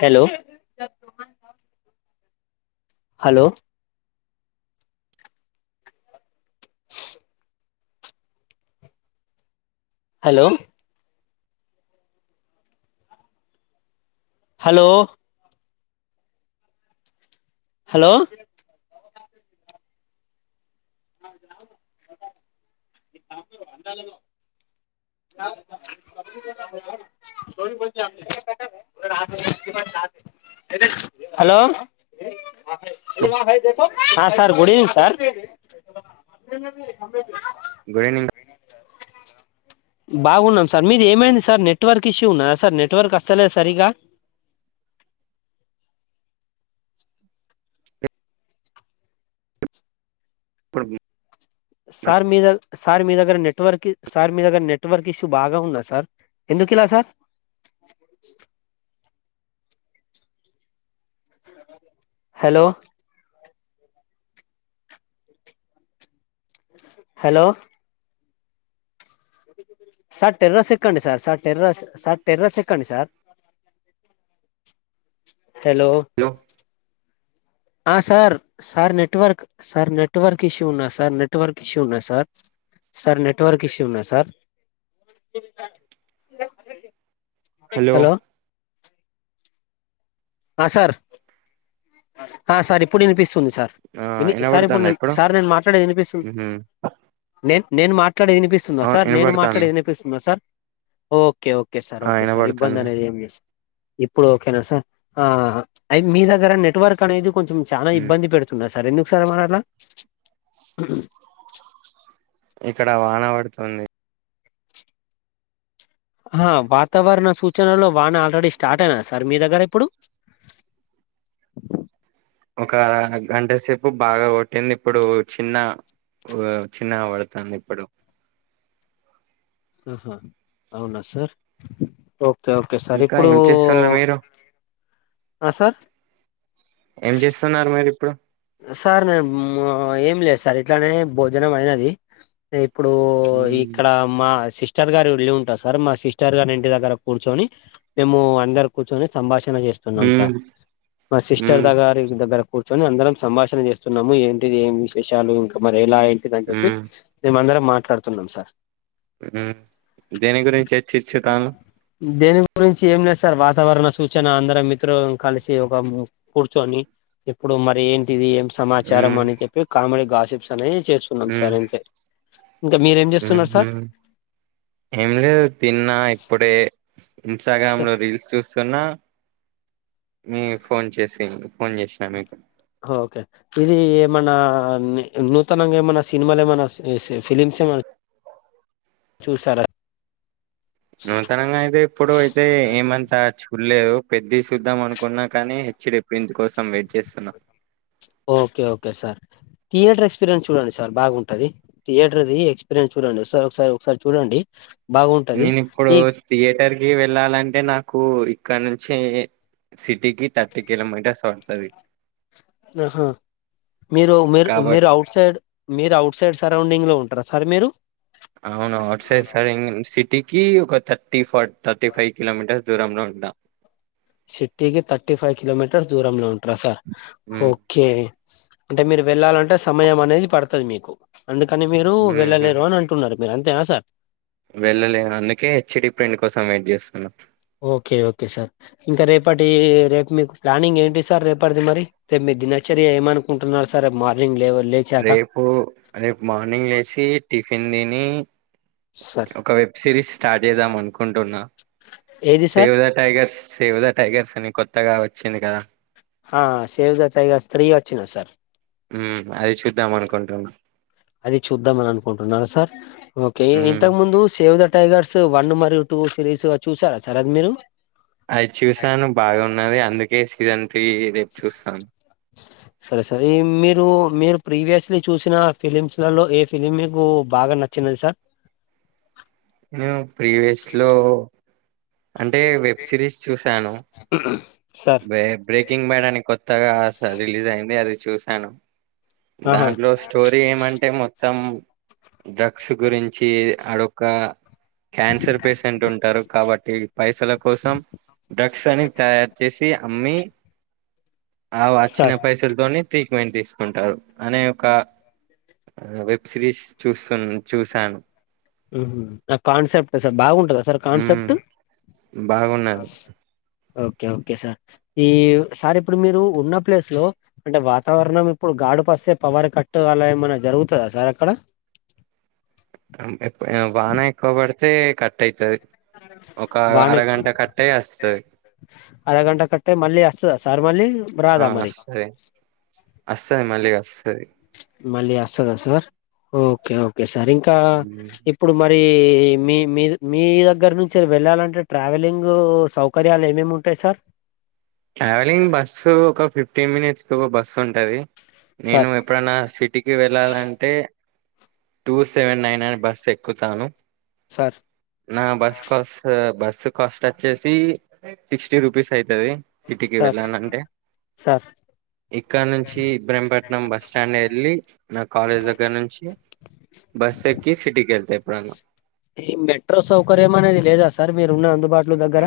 hello hello hello hello hello [unintelligible] [unintelligible] hello good ఆ sir good evening sir good evening బాగున్నాం sir మీది ఏమైంది sir network issue ఉన్నాదా sir network వస్తలేదు సరిగా పవీ సార్ మీ ద సార్ మీ దగ్గర నెట్వర్క్ సార్ మీ దగ్గర నెట్వర్క్ ఇష్యూ బాగా ఉందా సార్ ఎందు కిలా సార్ అ హలో హలో సార్ టెర్రస్ ఎకండి sir sir terrace sir terrace ఎకండి సార్ అ హలో ఆ sir sir network sir network ఇష్యూనా సార్ నెట్వర్క్ ఇష్యూనా సార్ సార్ నెట్వర్క్ ఇష్యూనా సార్ హలో ఆ సార్ ఆ సార్ ఇప్పుడు నినిపిసు ఉంది సార్ ఆ ఏంది సార్ వినబడుతుందా ఇప్పుడుే ఇప్పుడు సార్ నేను మాట్లాడేది వినిపిస్తు ఉహు నేను నేను మాట్లాడేది వినిపిస్తుందా అవును సార్ నేను వినబడుతాంది మాట్లాడేది వినిపిస్తుందా సార్ ఓకే ఓకే సార్ ఆ ఓకే సార్ ఇబ్బంది వినబడుతుంది అనేది ఏం చేస్త ఇప్పుడు ఓకేనా సార్ ఆ అయి మీ దగ్గర నెట్వర్క్ అనేది కొంచెం చానా ఉమ్, ఇబ్బంది పెడుతున్నాది సార్ మరెందుకు సార్ మరలా ఇక్కడ వాన పడుతుంది ఆ వాతావరణ సూచనలో వాన ఆల్రెడీ స్టార్ట్ అయిన సార్ మీ దగ్గర ఇప్పుడు ఒక గంట సేపు బాగా కొట్టింది ఇప్పుడు చిన్న ఓ చిన్నగా పడుతాన్ది ఇప్పుడు ఆహా అవునా సార్ ఓకే ఓకే సార్ ఇంకా ఇప్పుడు ఏం చేస్తున్న మీరు ఆ సార్ ఏం చేస్తున్నారు మీరు ఇప్పుడు సార్ నేను మ ఏం లేదు సార్ ఇట్లానే భోజనం అయినది ఏప్ ఇప్పుడు ఉమ్ ఇక్కడ మా సిస్ స్టర్ గారీ ఇళ్ళు ఉంటాది సార్ మా సిస్టర్ గారి ఇంటి దగ్గర కూర్చొని మేము అందరు కూర్చొని సంభాష చేస్తున్నాం సార్ ఉమ్ మా సిస్టర్ ఉమ్ దగ్గారి దగ్గర కూర్చొని అందరం సంభాషణ చేస్తున్నాము ఏంటిది ఏం విశేషాలు ఇంకా మరి ఎలా ఏంటిది అని చెప్పి ఉమ్ మేమందరం మాట్లాడుతున్నాం సార్ ఉమ్ దేని గురించిచర్చిర్చుతానవ్ దేని గురించి ఏం లేదు సార్ వాతావరణ సూచన అందర మిత్రులమ్ కలిసి ఒక కూర్చొని ఇప్పుడు మరి ఏం ఇది ఏం సమాచారం ఉమ్ అని చెప్పి కామెడీ గాసిప్స్ అనేది చేస్తున్నాం సార్ అంతే ఇంకా మీరేం ఉమ్ చేస్తున్నారు హు సార్ ఏం లేదు తిన్నా ఇప్పుడే ఇన్స్టాగ్రామ్ లో రీల్స్ చూస్తున్నా మీ ఫోన్ చేసింది ఫోన్ చేసినా మీకు ఓకే ఇది ఏమన్నా నూతనంగా ఏమన్నా సినిమాలు ఏమైన్నా ఫిలిమ్స్ ఏమన్నా చూసారా నూతనంగా అయితే ఇప్పుడు అయితే ఏమంత చూడలేదు పెద్ది సూద్దాం అనుకున్నా కానీ హెచ్డి ప్రింట్ కోసం వెయిట్ చేస్తున్నా okay okay sir theatre experience చూడండి సార్ బాగుంటది థియేటర్ది ఎక్స్పీరియన్స్ చూడండి సార్ ఒకసారి ఒకసారి చూడండి బాగుంటది నేను ఇప్పుడు ఈ థియేటర్ కి వెళ్ళాలంటే నాకు ఇక్కడ నుంచి సిటీకి థర్టీ కిలోమీటర్స్ వడ్ తద్ తది ఆహా మీరు మీరు మీరు కాబట్టి అవుట్ సైడ్ మీరు అఔట్ సైడ్ సరౌండింగ్ లో ఉంటార సార్ మీరు అవును అట్ సైడ్ సార్ సిటీకి ఒక thirty four thirty five kilometres దూరంలో ఉంటా సిటీకి థర్టీ ఫైవ్ కిలోమీటర్స్ దూరంలో ఉంటరా సార్ హ్మ్ ఓకే అంటే మీరు వెళ్లాలంటే సమయం అనేది పడతది మీకు అందుకని మీరు వెళ్ళలేరు అని అంటున్నారు మీర అంతేనా సార్ వెళ్ళలేం అందుకే హెచ్డి ప్రింట్ కోసం వెయిట్ చేస్తున్నా ఓకే ఓకే సార్ ఇంకా రేపటి రేపు మీకు ప్లానింగ్ ఏంటి సార్ రేపటిది మరి రేపు మీ దినచర్య ఏమనుకుంటున్నారు సర్ రేపు మార్నింగ్ లేవగానే రేపు రేపు మార్నింగ్ లేసి టిఫిన్ తిని సార్ ఒక వెబ్ సిరీస్ స్టార్ట్ చేద్దాం అనుకుంటున్నా ఏది sir Save the Tigers Save the Tigers అని కొత్తగా వచ్చింది కదా ఆ సేవ్ ద టైగర్స్ త్రీ వచ్చినయి సార్ హ్ అది చూద్దాం అనుకుంటున్నా అది చూద్దామని అనుకుంటున్నార సార్ ఓకే మ్మ్, ఇంతకు ముందు సేవ్ ద టైగర్స్ వన్ మరియు టూ సిరీస్ చూసారా సార్ అది మీరు అది చూసాను బాగున్నది అందుకే సీజన్ త్రీ రేపు చూస్తాను సరే సరే ఈ మీరు మీరు ప్రీవియస్లీ చూసిన ఫిలిమ్స్ లలో ఏ ఫిలిం మీకు బాగా నచ్చినది సార్ ప్రీవియస్ లో అంటే వెబ్ సిరీస్ చూసాను సార్ బ్రే బ్రేకింగ్ బ్యాడ్ అని కొత్తగా స రిలీజ్ అయింది అది చూశాను ఆహా దాంట్లో స్టోరీ ఏమంటే మొత్తం డ్రగ్స్ గురించి అడొక్క క్యాన్సర్ పేషెంట్ ఉంటారు కాబట్టి పైసల కోసం డ్రగ్స్ అని తయారు చేసి అమ్మి ఆ వచ్చిన సార్ పైసలతోనే ట్రీట్మెంట్ తీసుకుంటారు అనే ఒక వెబ్ సిరీస్ చూస్తు చూసాను హ్ ఆ కాన్సెప్ట్ సార్ బాగుంటదా సార్ ఉమ్ కాన్సెప్ట్ బాగున్నది ఓకే ఓకే సార్ ఈ సార్ ఇప్పుడు మీరు ఉన్న ప్లేస్ లో అంటే వాతావరణం ఇప్పుడు గాడు పస్తే పవర్ కట్టు అలా ఏమైనా జరుగుతదా సార్ అక్కడ వాన ఎక్కువ పడితే కట్ అయితది ఒక వాన ఎక్కు- అరగంట కట్టయ్ వస్తది అరగంట కట్టే మళ్ళీ వస్తదా సార్ మళ్ళీ ఆ రాదా మరి వస్తది వస్తది మళ్ళీ వస్తది మళ్ళీ వస్తదా సార్ ఓకే ఓకే సార్ ఇంకా ఇప్పుడు మరి ఈ మీ మీ మీ దగ్గర నుంచి వెళ్ళాలంటే ట్రావెలింగ్ సౌకర్యాలు ఏమేమి ఉంటాయి సర్ సార్ ట్రావెలింగ్ బస్సు ఒక ఫిఫ్టీన్ మినిట్స్కి ఒక బస్సు ఉంటది నేను సార్ ఎప్పుడన్న సిటీకి వెళ్ళాలంటే టూ సెవెన్ నైన్ అనే బస్సు ఎక్కుతాను సార్ నా బస్ కోస్ బస్ కాస్ట్ వచ్చేసి సిక్స్టీ రూపీస్ అయితది సిటీకి సార్ వెళ్ళాలంటే సార్ ఇక్కడ నుంచి ఇబ్రహింపట్నం బస్ స్టాండ్ వెళ్ళి నా కాలేజ్ దగ్గర నుంచి బస్ ఎక్కి సిటీకి వెళ్తా ఎప్పుడన్నా ఈ మెట్రో సౌకర్యం అనేది లేదా సార్ మీరు ఉన్న అందుబాటులో దగ్గర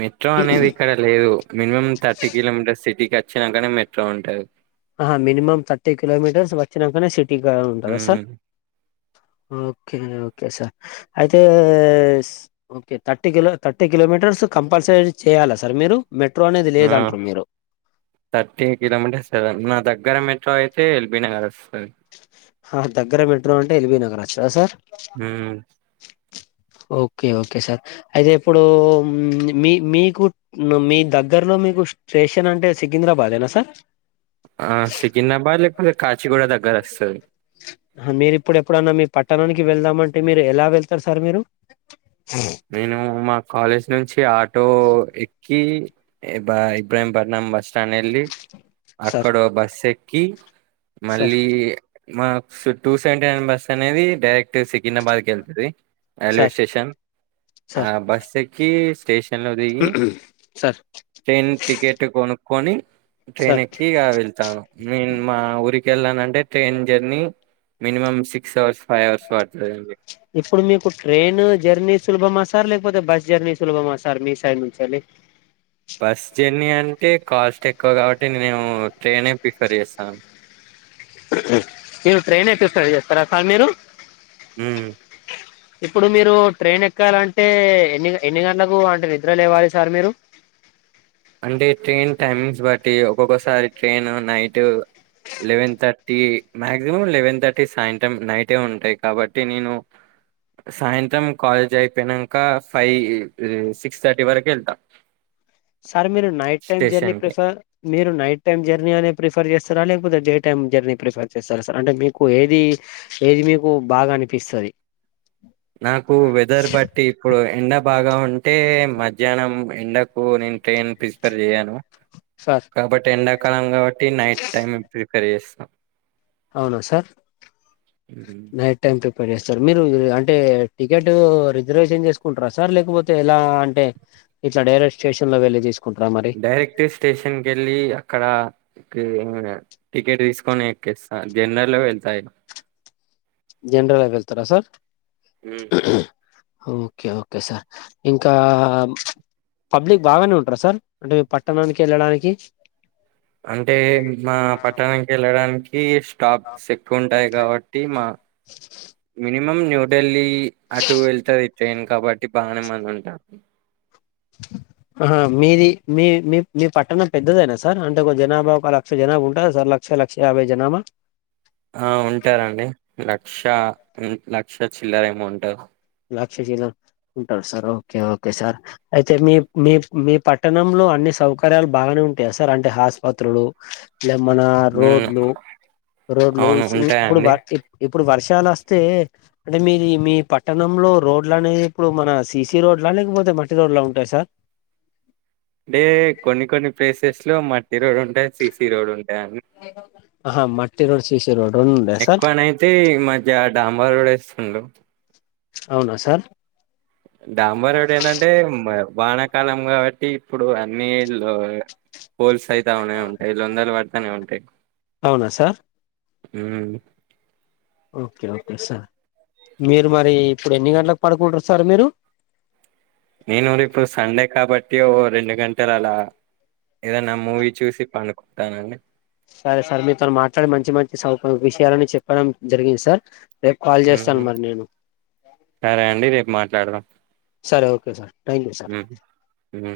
మెట్రో అనేది ఇక్కడ లేదు మినిమం థర్టీ కిలోమీటర్ సిటీకి వచ్చినాకనే మెట్రో ఉంటాది ఆ హా మినిమమ్ థర్టీ కిలోమీటర్స్ వచ్చినాకనే సిటీగా ఉంటదా సార్ ఓకే అండి ఓకే సార్ అయితే okay thirty kilo thirty kilometres compulsory చేయాలా సార్ మీరు మెట్రో అనేది ఆ లేదంటారు మీరు థర్టీ కిలోమీటర్స్ ఎవ్రన్న తగ్గ గర మెట్రో అయితే ఎల్బీ నగర్స్ హా దగ్గర మెట్రో అంటే ఎల్బీ నగర్ వస్తదా సార్ హ్మ్ ఓకే ఓకే సార్ అయితే ఇప్పుడు మీ మీకు మీ దగ్గరలో మీకు స్టేషన్ అంటే సికింద్రాబాదేనా సార్ ఆ సికింద్రాబాద్ లేకపోతే కాచిగూడ దగ్గరస్తది హ మీరు ఇప్పుడు ఎప్పుడన్నా మీ పట్టణానికి వెళ్దామంటే మీరు ఎలా వెళ్తారు సార్ మీరు నేను మా కాలేజ్ నుంచి ఆటో ఎక్కి క్కి ఇబ్రా ఇబ్రహిం పట్నం బస్ స్టాండెల్లి సార్ అక్కడో బస్ ఎక్కి సార్ మళ్ళీ మా so two seventy nine bus అనేది డైరెక్ట్ సికింద్రాబాద్కెళ్తాది రైల్వే సార్ స్టేషన్ ఆ సార్ బస్సు ఎక్కి స్టేషన్ లోదిగి సార్ ట్రైన్ టికెట్ కొనుక్కొని సార్ ట్రైనేక్కి ఇగ వెళ్తాను నేన్ మా ఊరికి కెళ్ళాలనంటే train journey minimum six hours five hours పడుతుందిండి ఇప్పుడు మీకు ట్రైన్ జర్నీ సులభమా సార్ లేకపోతే బస్ జర్నీ సులభమా సార్ మీ సైడ్ నుంచెల్లి టే కాస్ట్ ఎక్కువ కాబట్టి నేనెమో ట్రైనే ప్రిఫర్ చేస్తాను మీరు ట్రైనే ప్రిఫర్ చేస్తారా సార్ మీరు హ్మ్ ఇప్పుడు మీరు ట్రైన్ ఎక్కాలంటే ఎన్ని ఎన్ని గంటలకు అంటే నిద్రలేవాలి సార్ మీరు అంటే ట్రైన్ టైమింగ్స్ బట్టి ఒక్కొక్కసారి train night eleven thirty maximum eleven thirty సాయంత్రం నైటే ఉంటాయి కాబట్టి నేను సాయంత్రం కాలేజ్ అయిపోయినాక ఫైవ్ సిక్స్ థర్టీ వరకు వెళ్తా సార్ మీరు నైట్ టైమ్ జర్నీ స్టేషన్ కి ప్రిఫర్ మీరు నైట్ టైమ్ జర్నీ అనే ప్రిఫర్ చేస్త లేకపోతే డే టైమ్ జర్నీ ప్రిఫేర్ చేస్తారా సార్ అంటే మీకు ఏది ఏది మీకు బాగా అనిపిస్తది నాకు వెదర్ బట్టి ఇప్పుడు ఎండ బాగా ఉంటే మధ్యాహ్నం ఎండకు నేను ట్రైన్ ప్రిస్ఫర్ చేయ్యాను సార్ కాబట్టి ఎండాకాలం కాబట్టి నైట్ టైమ్ ప్రిఫేర్ చేస్త అవున సార్ నైట్ టైమ్ ప్రిఫ్ ప్రిఫర్ చేస్తారు మీరు అంటే టికెట్ రిజర్వేషన్ చేసుకుంటారా సార్ లేకపోతే ఎలా అంటే ఇట్ల డైరెట్ స్టేషన్ లో వెళ్లి తీసుకు డైరెక్ట్ స్టేషన్ కెళ్ళి అక్కడ టికెట్ తీసుకొని ఎక్కేస్తా జనరల్లో వెళ్తా ఎక్కువగా జనరలో వెళ్తారా సార్ ఉమ్ ఓకే ఓకే సార్ ఇంకా పబ్లిక్ బాగానే ఉంటారా సార్ అంటే మీ పట్టణానికి వెళ్ళడానికి అంటే మా పట్టణానికి వెళ్ళడానికి డాక్స్ ఎక్కువ ఉంటాయి కాబట్టి మా మినిమం న్యూ ఢిల్లీ అటు వెళ్తంది ట్రైన్ కాబట్టి బాగానే మంది ఉంటామ్ ఆ మీది మీ మీ మీ పట్టణం పెద్దదైనా సార్ అంటే జనాభా ఒక లక్ష జనాభా ఉంటందా సార్ ల క్ష లక్ష యాబై జనాబా ఆ ఉంటారండి లక్ష లక్ష చిల్లర ఏమో ఉంటారు క్షీల ఉంటారు సార్ ఓకే ఓకే సార్ అయితే మీ మీ పట్టణంలో అన్ని సౌకర్యాలు బాగానే ఉంటాయా సార్ అంటే ఆస్పత్రులు ఇగా మన ఉమ్ రోడ్లు రోడ్లు అవును ఇప్పుడు ఉంటాయండి [unintelligible] ఇప్పుడు వర్షాలు వస్తే అంటే మీది మీ పట్ పట్టణంలో రోడ్ల అనేది ఇప్పుడు మన సిసి రోడ్లా లేకపోతే మట్టి రోడ్లా ఉంటాయి సార్ అంటే కొన్ని కొన్ని ప్లేసెస్ లో మట్టి రోడ్ ఉంటాయి సిసి రోడ్ ఉం ఆహా మట్ రోస్ ఎక్కువనైతే ఈ మధ్య డాంబా రోడ్ వేస్తుడు అవునా సార్ డాంబా రోడ్ ఏందంటే మా వానాకాలం కాబట్టి ఇప్పుడు ఆ నీళ్ళు పోల్స్ అయితే అనే ఉంటాయి లొందలు పడతానే ఉంటాయి అవునా సార్ ఉమ్ ఓకే ఓకే సార్ మీరు మరి ఇప్పుడు ఎన్ని గంటలకు పడుకుంటారు సార్ మీరు నేను రేపు సండే కాబట్టి ఓ రెండు గంటలు అలా ఏదన్న మూవీ చూసి పండుకుంటానండి సరే సార్ మీతోని మాట్లాడి మంచి మంచి సౌక విషయాలని చెప్పడం జరిగింది సార్ రేపు కాల్ చేస్తాను మ్మ్ మరి నేను సరే అండి రేపు మాట్లాడదాం సరే okay sir thank you sir మ్మ్ మ్మ్